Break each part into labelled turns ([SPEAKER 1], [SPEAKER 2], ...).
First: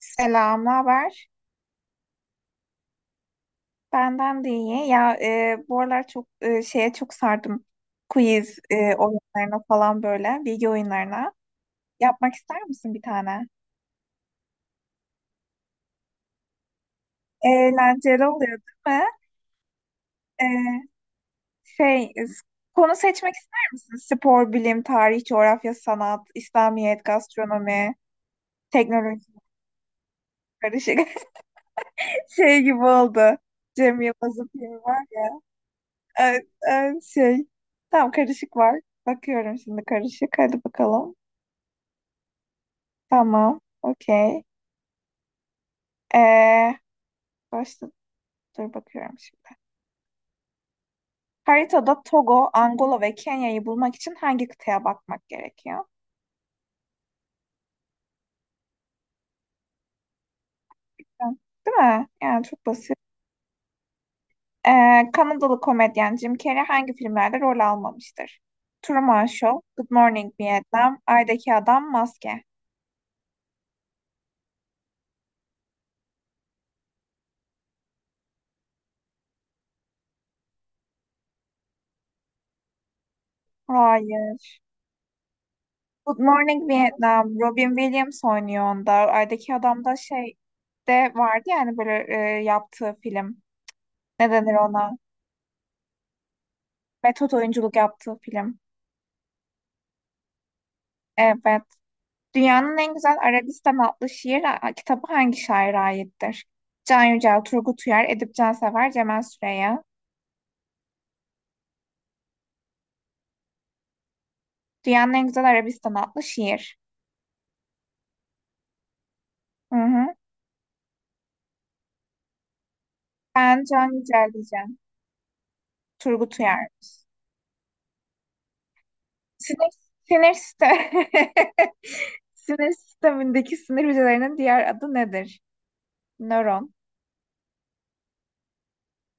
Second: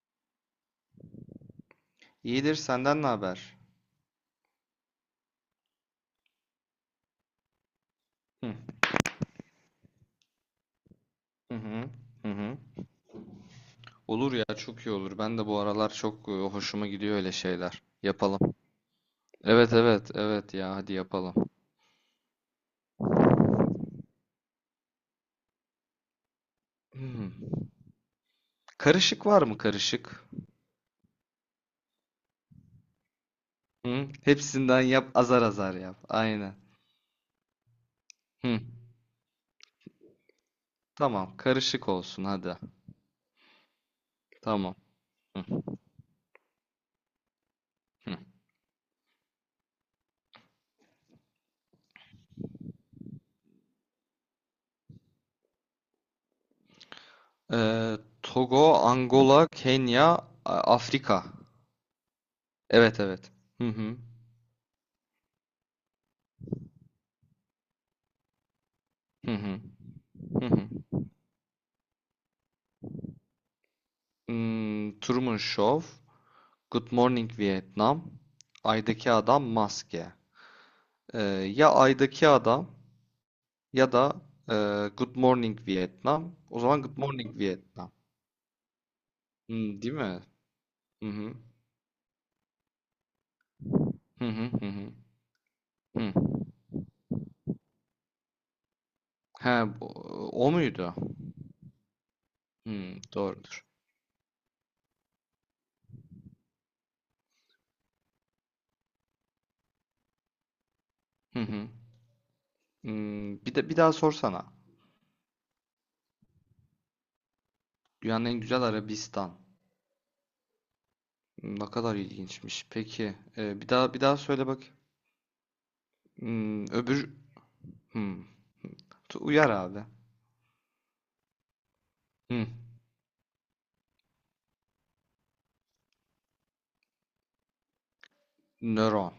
[SPEAKER 1] Selam, ne haber?
[SPEAKER 2] İyidir, senden ne haber?
[SPEAKER 1] Benden de iyi. Ya bu aralar çok şeye çok sardım.
[SPEAKER 2] Hı
[SPEAKER 1] Quiz oyunlarına falan böyle, bilgi oyunlarına.
[SPEAKER 2] hı hı hı.
[SPEAKER 1] Yapmak
[SPEAKER 2] Hı.
[SPEAKER 1] ister misin bir tane?
[SPEAKER 2] Olur ya, çok iyi olur. Ben de bu aralar çok hoşuma gidiyor öyle şeyler.
[SPEAKER 1] Eğlenceli oluyor,
[SPEAKER 2] Yapalım.
[SPEAKER 1] değil mi?
[SPEAKER 2] Evet, evet, evet ya,
[SPEAKER 1] E,
[SPEAKER 2] hadi yapalım.
[SPEAKER 1] şey, e, s- konu seçmek ister misin? Spor, bilim, tarih, coğrafya, sanat, İslamiyet,
[SPEAKER 2] Hmm.
[SPEAKER 1] gastronomi, teknoloji,
[SPEAKER 2] Karışık var mı, karışık?
[SPEAKER 1] karışık. Şey gibi oldu. Cem
[SPEAKER 2] Hı?
[SPEAKER 1] Yılmaz'ın filmi
[SPEAKER 2] Hepsinden
[SPEAKER 1] var
[SPEAKER 2] yap,
[SPEAKER 1] ya.
[SPEAKER 2] azar azar yap. Aynen.
[SPEAKER 1] E, e, şey, tamam, karışık
[SPEAKER 2] Hı.
[SPEAKER 1] var. Bakıyorum şimdi, karışık. Hadi bakalım.
[SPEAKER 2] Tamam, karışık olsun hadi.
[SPEAKER 1] Tamam. Okey.
[SPEAKER 2] Tamam. Hı.
[SPEAKER 1] Ee, başta
[SPEAKER 2] Hı.
[SPEAKER 1] dur, bakıyorum şimdi. Haritada Togo, Angola ve Kenya'yı bulmak için hangi kıtaya bakmak gerekiyor?
[SPEAKER 2] Ee, Togo, Angola, Kenya, Afrika.
[SPEAKER 1] Ben- Değil mi? Yani çok basit.
[SPEAKER 2] Evet, evet. Hı hı.
[SPEAKER 1] Kanadalı komedyen Jim Carrey hangi filmlerde rol almamıştır? Truman
[SPEAKER 2] Hı
[SPEAKER 1] Show,
[SPEAKER 2] hı.
[SPEAKER 1] Good Morning
[SPEAKER 2] Hı hı.
[SPEAKER 1] Vietnam, Ay'daki Adam, Maske.
[SPEAKER 2] Hmm, Truman Show. Good Morning Vietnam, Ay'daki Adam, Maske. Ee, ya Ay'daki Adam ya da e,
[SPEAKER 1] Hayır.
[SPEAKER 2] Good Morning
[SPEAKER 1] Good
[SPEAKER 2] Vietnam. O
[SPEAKER 1] Morning
[SPEAKER 2] zaman Good
[SPEAKER 1] Vietnam,
[SPEAKER 2] Morning
[SPEAKER 1] Robin
[SPEAKER 2] Vietnam.
[SPEAKER 1] Williams oynuyor onda. Ay'daki
[SPEAKER 2] Hmm,
[SPEAKER 1] Adam
[SPEAKER 2] değil
[SPEAKER 1] da
[SPEAKER 2] mi?
[SPEAKER 1] şey
[SPEAKER 2] Hı
[SPEAKER 1] de
[SPEAKER 2] hı.
[SPEAKER 1] vardı, yani böyle yaptığı film.
[SPEAKER 2] Hı
[SPEAKER 1] Ne
[SPEAKER 2] hı
[SPEAKER 1] denir
[SPEAKER 2] hı hı.
[SPEAKER 1] ona?
[SPEAKER 2] Hı.
[SPEAKER 1] Metot oyunculuk yaptığı film.
[SPEAKER 2] He, o muydu?
[SPEAKER 1] Evet. Dünyanın en
[SPEAKER 2] Hmm,
[SPEAKER 1] güzel
[SPEAKER 2] doğrudur.
[SPEAKER 1] Arabistan adlı şiir kitabı hangi şaire aittir? Can Yücel, Turgut Uyar, Edip Cansever, Cemal Süreya.
[SPEAKER 2] Hı hı. Hmm, bir de bir daha sorsana.
[SPEAKER 1] Dünyanın en güzel Arabistan adlı şiir.
[SPEAKER 2] Dünyanın en güzel Arabistan.
[SPEAKER 1] Hı hı.
[SPEAKER 2] Hmm, ne kadar ilginçmiş. Peki,
[SPEAKER 1] Ben
[SPEAKER 2] bir
[SPEAKER 1] Can
[SPEAKER 2] daha, bir daha
[SPEAKER 1] Yücel
[SPEAKER 2] söyle bak.
[SPEAKER 1] diyeceğim. Turgut Uyar.
[SPEAKER 2] Hmm, öbür, hmm. Uyar
[SPEAKER 1] Sinir,
[SPEAKER 2] abi.
[SPEAKER 1] sinir sistemi.
[SPEAKER 2] Hmm.
[SPEAKER 1] Sinir sistemindeki sinir hücrelerinin diğer adı nedir? Nöron.
[SPEAKER 2] Nöron.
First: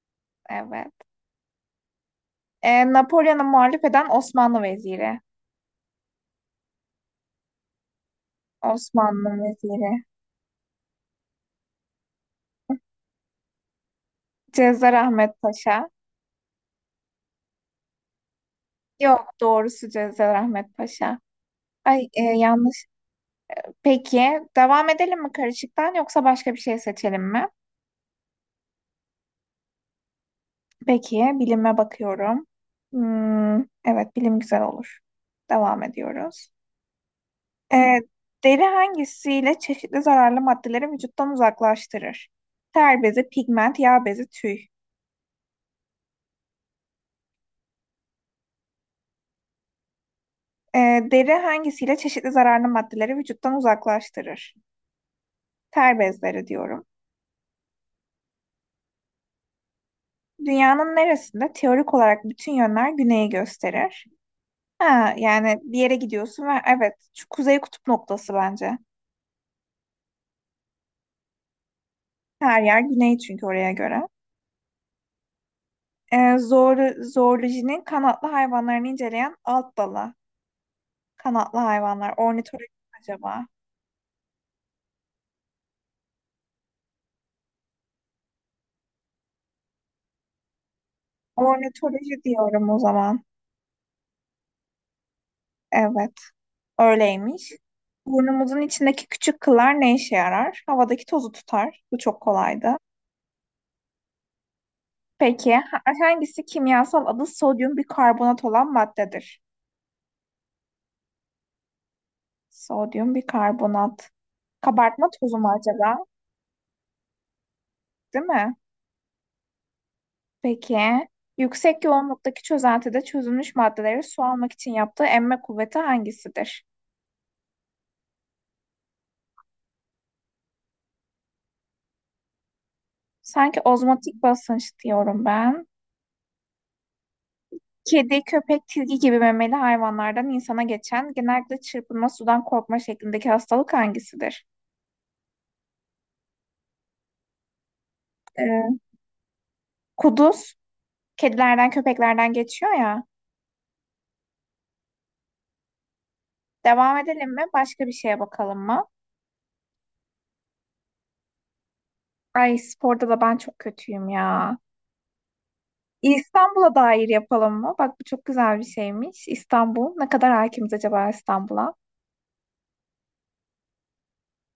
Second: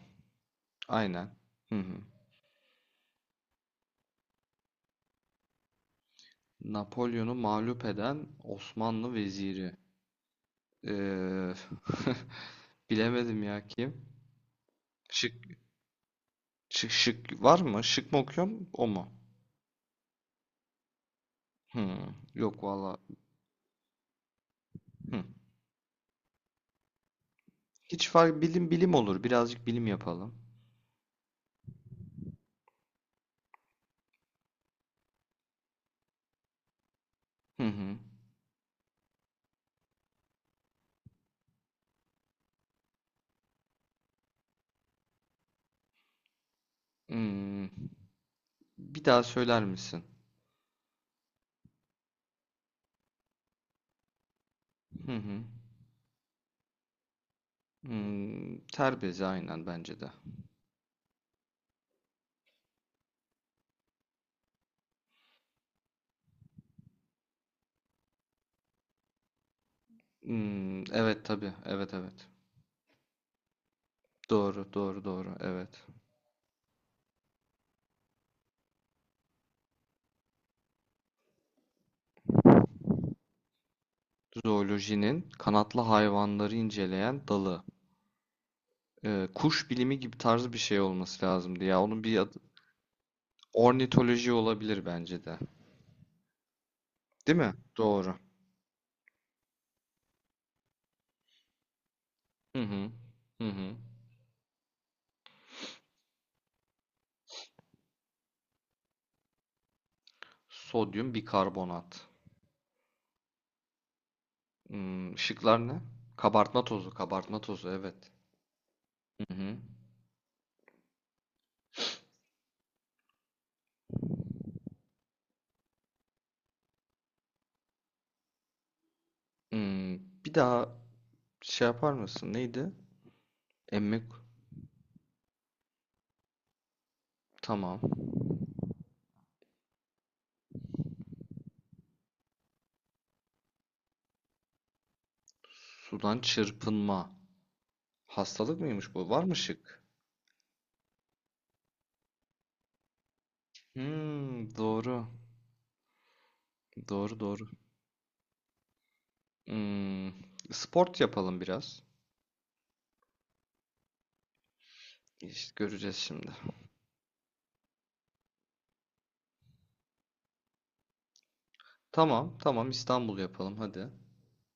[SPEAKER 1] Evet.
[SPEAKER 2] Aynen. Hı hı.
[SPEAKER 1] Napolyon'a muhalif eden Osmanlı veziri.
[SPEAKER 2] Napolyon'u mağlup eden Osmanlı
[SPEAKER 1] Osmanlı
[SPEAKER 2] veziri.
[SPEAKER 1] veziri.
[SPEAKER 2] Ee, bilemedim ya kim.
[SPEAKER 1] Cezar Ahmet
[SPEAKER 2] Şık,
[SPEAKER 1] Paşa.
[SPEAKER 2] şık, şık var mı? Şık mı okuyorum? O mu?
[SPEAKER 1] Yok, doğrusu Cezayirahmet Paşa.
[SPEAKER 2] Hı,
[SPEAKER 1] Ay,
[SPEAKER 2] yok
[SPEAKER 1] yanlış.
[SPEAKER 2] valla.
[SPEAKER 1] Peki, devam edelim
[SPEAKER 2] Hı.
[SPEAKER 1] mi karışıktan, yoksa başka bir şey seçelim mi?
[SPEAKER 2] Hiç fark bilim olur. Birazcık bilim yapalım.
[SPEAKER 1] Peki, bilime bakıyorum. Hmm, evet bilim güzel olur. Devam ediyoruz.
[SPEAKER 2] Hı hı.
[SPEAKER 1] E, deri hangisiyle çeşitli zararlı maddeleri vücuttan uzaklaştırır? Ter bezi, pigment, yağ bezi, tüy.
[SPEAKER 2] Hmm, bir daha söyler misin?
[SPEAKER 1] E, deri hangisiyle çeşitli zararlı maddeleri vücuttan uzaklaştırır?
[SPEAKER 2] Hı hı.
[SPEAKER 1] Ter bezleri diyorum.
[SPEAKER 2] Hmm, terbezi aynen, bence de.
[SPEAKER 1] Dünyanın neresinde teorik olarak bütün yönler güneyi gösterir? Ha, yani bir yere gidiyorsun ve evet, şu kuzey kutup noktası bence.
[SPEAKER 2] Hmm, evet tabii. Evet, evet.
[SPEAKER 1] Her yer güney çünkü oraya göre.
[SPEAKER 2] Doğru, doğru, doğru. Evet.
[SPEAKER 1] Zoolojinin kanatlı hayvanlarını inceleyen alt dalı. Kanatlı hayvanlar. Ornitoloji mi acaba?
[SPEAKER 2] Zoolojinin kanatlı hayvanları inceleyen dalı. Kuş bilimi gibi tarzı bir şey olması lazımdı ya. Onun bir
[SPEAKER 1] Ornitoloji
[SPEAKER 2] adı
[SPEAKER 1] diyorum o zaman.
[SPEAKER 2] ornitoloji olabilir, bence de.
[SPEAKER 1] Evet,
[SPEAKER 2] Değil
[SPEAKER 1] öyleymiş.
[SPEAKER 2] mi? Doğru.
[SPEAKER 1] Burnumuzun içindeki küçük kıllar ne işe yarar? Havadaki tozu tutar. Bu çok
[SPEAKER 2] Hı
[SPEAKER 1] kolaydı.
[SPEAKER 2] hı. Hı hı.
[SPEAKER 1] Peki, hangisi kimyasal adı sodyum bikarbonat olan maddedir?
[SPEAKER 2] Sodyum bikarbonat.
[SPEAKER 1] Sodyum bikarbonat. Kabartma
[SPEAKER 2] Hmm,
[SPEAKER 1] tozu mu
[SPEAKER 2] ışıklar ne?
[SPEAKER 1] acaba?
[SPEAKER 2] Kabartma tozu, kabartma tozu, evet.
[SPEAKER 1] Değil mi?
[SPEAKER 2] Hı hı.
[SPEAKER 1] Peki. Yüksek yoğunluktaki çözeltide çözünmüş maddeleri su almak için yaptığı emme kuvveti hangisidir?
[SPEAKER 2] Hmm, bir daha yapar mısın? Neydi?
[SPEAKER 1] Sanki
[SPEAKER 2] Emmek.
[SPEAKER 1] ozmotik basınç diyorum ben.
[SPEAKER 2] Tamam.
[SPEAKER 1] Kedi, köpek, tilki gibi memeli hayvanlardan insana geçen, genellikle çırpınma, sudan korkma şeklindeki hastalık hangisidir?
[SPEAKER 2] Sudan çırpınma. Hastalık
[SPEAKER 1] Ee,
[SPEAKER 2] mıymış bu? Var mı şık?
[SPEAKER 1] kuduz, kedilerden köpeklerden geçiyor ya.
[SPEAKER 2] Hmm, doğru.
[SPEAKER 1] Devam
[SPEAKER 2] Doğru,
[SPEAKER 1] edelim mi?
[SPEAKER 2] doğru.
[SPEAKER 1] Başka bir şeye bakalım mı?
[SPEAKER 2] Hmm, sport yapalım biraz.
[SPEAKER 1] Ay, sporda da ben çok kötüyüm ya.
[SPEAKER 2] İşte göreceğiz şimdi.
[SPEAKER 1] İstanbul'a dair yapalım mı? Bak, bu çok güzel bir şeymiş. İstanbul. Ne kadar hakimiz acaba İstanbul'a?
[SPEAKER 2] Tamam, tamam, İstanbul yapalım hadi.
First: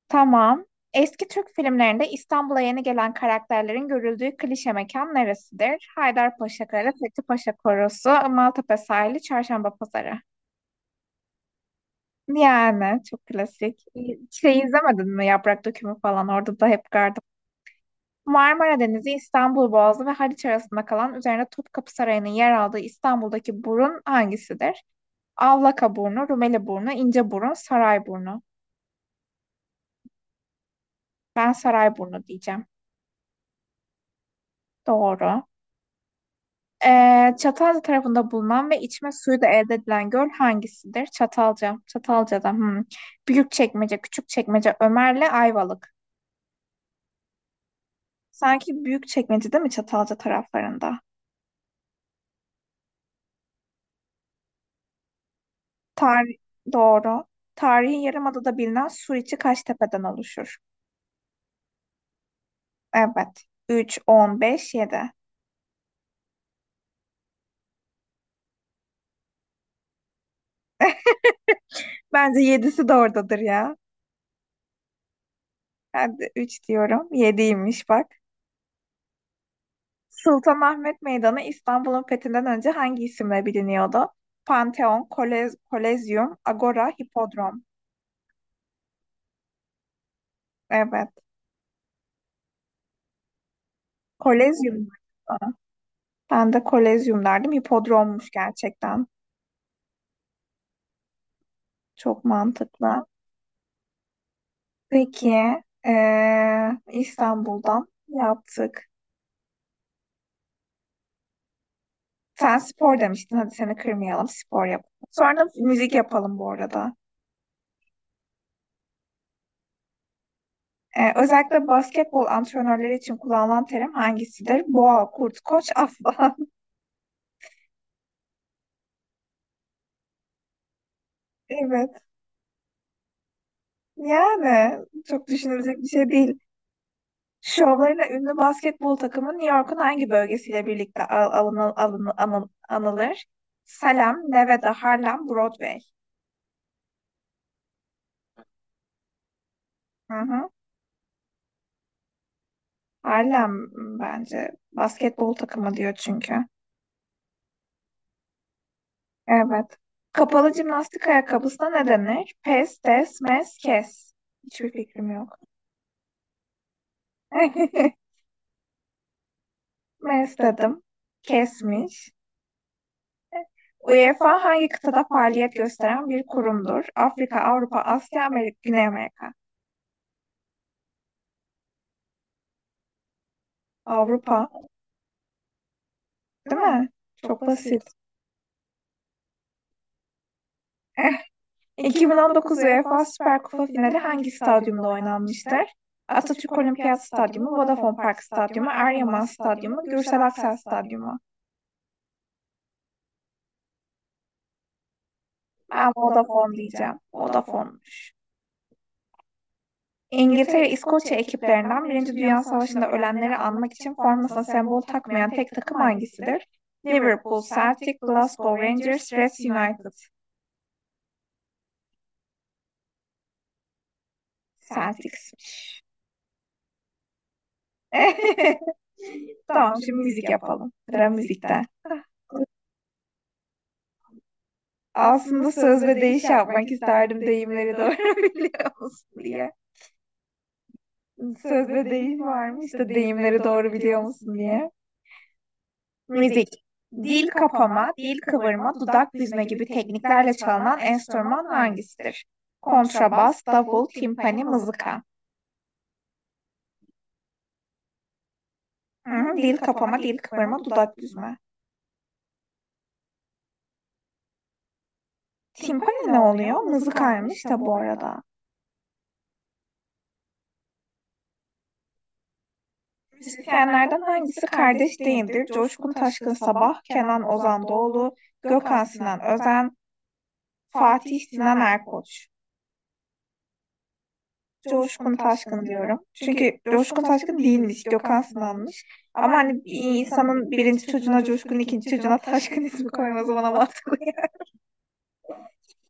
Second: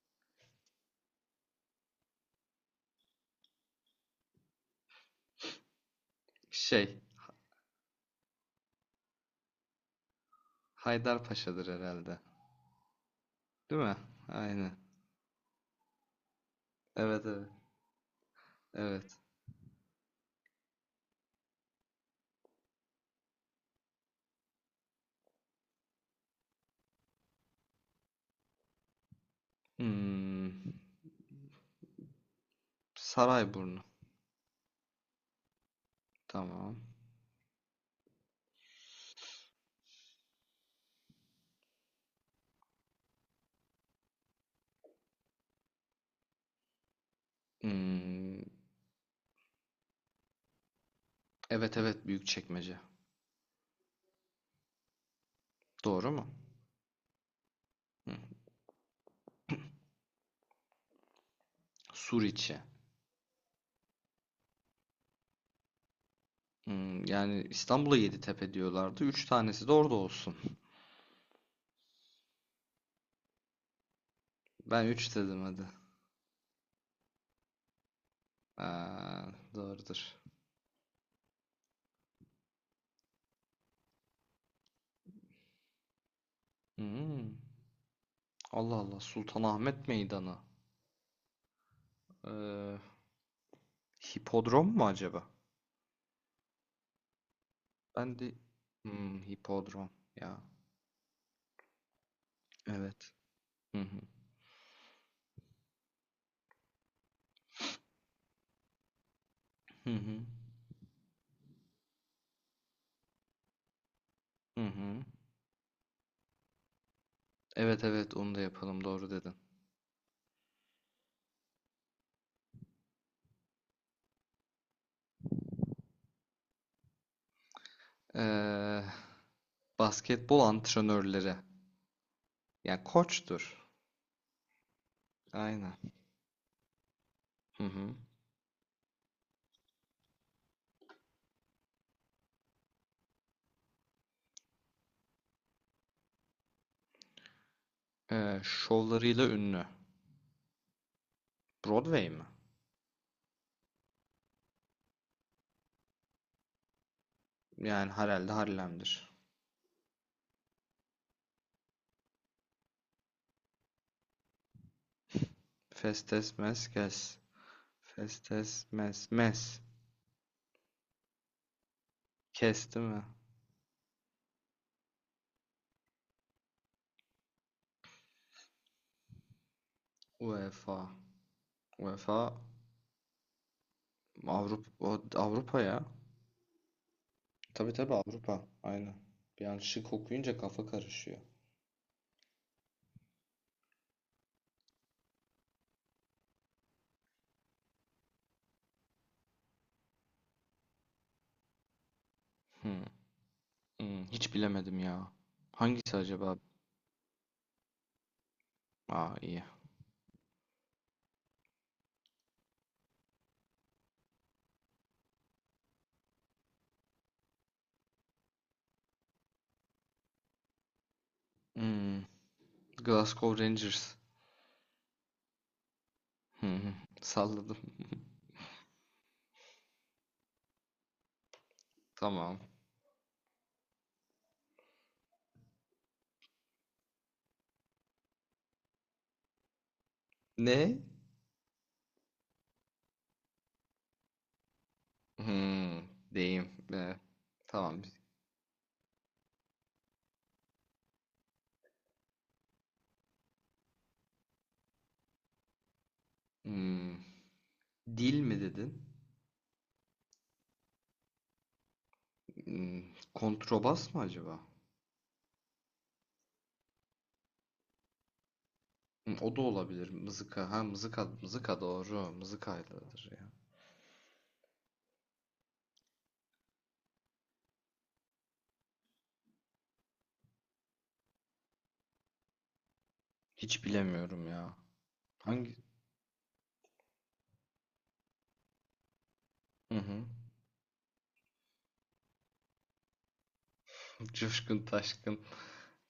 [SPEAKER 1] Tamam. Eski Türk filmlerinde İstanbul'a yeni gelen karakterlerin görüldüğü klişe mekan neresidir? Haydarpaşa Kale,
[SPEAKER 2] Şey,
[SPEAKER 1] Fethi Paşa Korosu, Maltepe Sahili, Çarşamba Pazarı.
[SPEAKER 2] Haydarpaşa'dır herhalde.
[SPEAKER 1] Yani çok
[SPEAKER 2] Değil
[SPEAKER 1] klasik.
[SPEAKER 2] mi?
[SPEAKER 1] Şey,
[SPEAKER 2] Aynen.
[SPEAKER 1] izlemedin mi Yaprak Dökümü falan? Orada da hep gardım.
[SPEAKER 2] Evet, evet.
[SPEAKER 1] Marmara Denizi,
[SPEAKER 2] Evet.
[SPEAKER 1] İstanbul Boğazı ve Haliç arasında kalan, üzerine Topkapı Sarayı'nın yer aldığı İstanbul'daki burun hangisidir? Avlaka burnu, Rumeli burnu, ince burun, saray burnu.
[SPEAKER 2] Hmm,
[SPEAKER 1] Ben saray burnu diyeceğim.
[SPEAKER 2] Sarayburnu.
[SPEAKER 1] Doğru.
[SPEAKER 2] Tamam.
[SPEAKER 1] Çatalca tarafında bulunan ve içme suyu da elde edilen göl hangisidir? Çatalca. Çatalca'da. Hmm. Büyükçekmece, Küçükçekmece, Ömer'le Ayvalık.
[SPEAKER 2] Hmm,
[SPEAKER 1] Sanki Büyükçekmece, değil mi Çatalca taraflarında?
[SPEAKER 2] evet, evet Büyükçekmece. Doğru mu?
[SPEAKER 1] Tarih doğru. Tarihi
[SPEAKER 2] Hı.
[SPEAKER 1] Yarımada'da bilinen Suriçi kaç tepeden oluşur?
[SPEAKER 2] Suriçi.
[SPEAKER 1] Evet. 3, 15, 7.
[SPEAKER 2] Hmm, yani İstanbul'a Yeditepe diyorlardı. Üç tanesi de orada olsun.
[SPEAKER 1] Bence 7'si de oradadır ya.
[SPEAKER 2] Ben üç dedim hadi.
[SPEAKER 1] Ben de 3 diyorum. Yediymiş bak.
[SPEAKER 2] Aa, doğrudur.
[SPEAKER 1] Sultanahmet Meydanı İstanbul'un fethinden önce hangi isimle biliniyordu? Panteon, Kolez, Kolezyum, Agora,
[SPEAKER 2] Hmm.
[SPEAKER 1] Hipodrom.
[SPEAKER 2] Allah Allah, Sultanahmet Meydanı.
[SPEAKER 1] Evet.
[SPEAKER 2] Ee, hipodrom mu
[SPEAKER 1] Kolezyum.
[SPEAKER 2] acaba?
[SPEAKER 1] Ben de Kolezyum derdim.
[SPEAKER 2] Ben de
[SPEAKER 1] Hipodrommuş gerçekten.
[SPEAKER 2] hmm, hipodrom ya.
[SPEAKER 1] Çok mantıklı.
[SPEAKER 2] Evet. Hı hı.
[SPEAKER 1] Peki, İstanbul'dan yaptık.
[SPEAKER 2] Hı hı.
[SPEAKER 1] Sen spor demiştin. Hadi, seni kırmayalım.
[SPEAKER 2] Hı
[SPEAKER 1] Spor yapalım.
[SPEAKER 2] hı.
[SPEAKER 1] Sonra müzik yapalım bu arada.
[SPEAKER 2] Evet, evet, onu da yapalım, doğru dedin.
[SPEAKER 1] Özellikle basketbol antrenörleri için kullanılan terim hangisidir? Boğa, kurt, koç, aslan.
[SPEAKER 2] Ee, basketbol antrenörleri.
[SPEAKER 1] Evet.
[SPEAKER 2] Yani koçtur.
[SPEAKER 1] Yani çok
[SPEAKER 2] Aynen.
[SPEAKER 1] düşünülecek bir şey değil.
[SPEAKER 2] Hı hı.
[SPEAKER 1] Şovlarıyla ünlü basketbol takımı New York'un hangi bölgesiyle birlikte al alını- alını- anı- anılır? Salem, Nevada, Harlem, Broadway.
[SPEAKER 2] Şovlarıyla ünlü.
[SPEAKER 1] Hı hı.
[SPEAKER 2] Broadway mi?
[SPEAKER 1] Harlem, bence basketbol takımı diyor çünkü.
[SPEAKER 2] Yani herhalde Harlem'dir.
[SPEAKER 1] Evet. Kapalı jimnastik ayakkabısına ne denir? Pes, des, mes, kes. Hiçbir fikrim yok.
[SPEAKER 2] Festes mes kes. Festes mes mes.
[SPEAKER 1] Mes dedim. Kesmiş.
[SPEAKER 2] Kes değil mi?
[SPEAKER 1] UEFA hangi kıtada faaliyet gösteren bir kurumdur? Afrika, Avrupa, Asya, Amerika, Güney Amerika.
[SPEAKER 2] UEFA. UEFA
[SPEAKER 1] Avrupa,
[SPEAKER 2] Avrupa, Avrupa ya.
[SPEAKER 1] değil mi? Çok
[SPEAKER 2] Tabii,
[SPEAKER 1] basit.
[SPEAKER 2] tabii Avrupa. Aynen. Bir an şık okuyunca kafa
[SPEAKER 1] Eh,
[SPEAKER 2] karışıyor.
[SPEAKER 1] 2019 UEFA Süper Kupa finali hangi stadyumda oynanmıştır? Atatürk Olimpiyat Stadyumu, Vodafone Park Stadyumu, Eryaman Stadyumu, Gürsel Aksel Stadyumu.
[SPEAKER 2] Hmm, hmm, hiç bilemedim ya.
[SPEAKER 1] Ben
[SPEAKER 2] Hangisi acaba?
[SPEAKER 1] Vodafone diyeceğim. Vodafone'muş.
[SPEAKER 2] Aa, iyi.
[SPEAKER 1] İngiltere ve İskoçya ekiplerinden Birinci Dünya Savaşı'nda ölenleri anmak için formasına sembol takmayan tek takım hangisidir? Liverpool, Celtic, Glasgow Rangers, Leeds United.
[SPEAKER 2] Hmm, Glasgow Rangers.
[SPEAKER 1] Celtics.
[SPEAKER 2] Hmm, salladım.
[SPEAKER 1] Tamam, şimdi müzik yapalım. Sıra müzikte.
[SPEAKER 2] Tamam.
[SPEAKER 1] Aslında söz ve deyiş yapmak isterdim, deyimleri doğru biliyor musun diye.
[SPEAKER 2] Ne?
[SPEAKER 1] Söz ve deyim var mı işte, deyimleri doğru biliyor musun diye.
[SPEAKER 2] Hmm,
[SPEAKER 1] Müzik,
[SPEAKER 2] deyim. Be.
[SPEAKER 1] dil
[SPEAKER 2] Tamam.
[SPEAKER 1] kapama, dil kıvırma, dudak büzme gibi tekniklerle çalınan enstrüman hangisidir? Kontrabas, davul, timpani, mızıka.
[SPEAKER 2] Hmm, dil mi dedin?
[SPEAKER 1] Hı, dil kapama, dil kıvırma, dudak büzme.
[SPEAKER 2] Hmm, kontrabas mı acaba?
[SPEAKER 1] Timpani ne oluyor? Mızıkaymış da bu arada.
[SPEAKER 2] Hmm, o da olabilir. Mızıka. Ha, mızıka, mızıka doğru. Mızıkayladır ya.
[SPEAKER 1] Müzisyenlerden hangisi kardeş değildir? Coşkun Taşkın Sabah, Kenan Ozan Doğulu, Gökhan Sinan Özen, Fatih Sinan Erkoç.
[SPEAKER 2] Hiç bilemiyorum ya.
[SPEAKER 1] Coşkun
[SPEAKER 2] Hangi?
[SPEAKER 1] Taşkın diyorum. Çünkü Coşkun Taşkın değilmiş, Gökhan Sınan'mış. Ama hani bir
[SPEAKER 2] Hı hı.
[SPEAKER 1] insanın birinci çocuğuna Coşkun, ikinci çocuğuna Taşkın ismi koyması bana mantıklı
[SPEAKER 2] Coşkun Taşkın.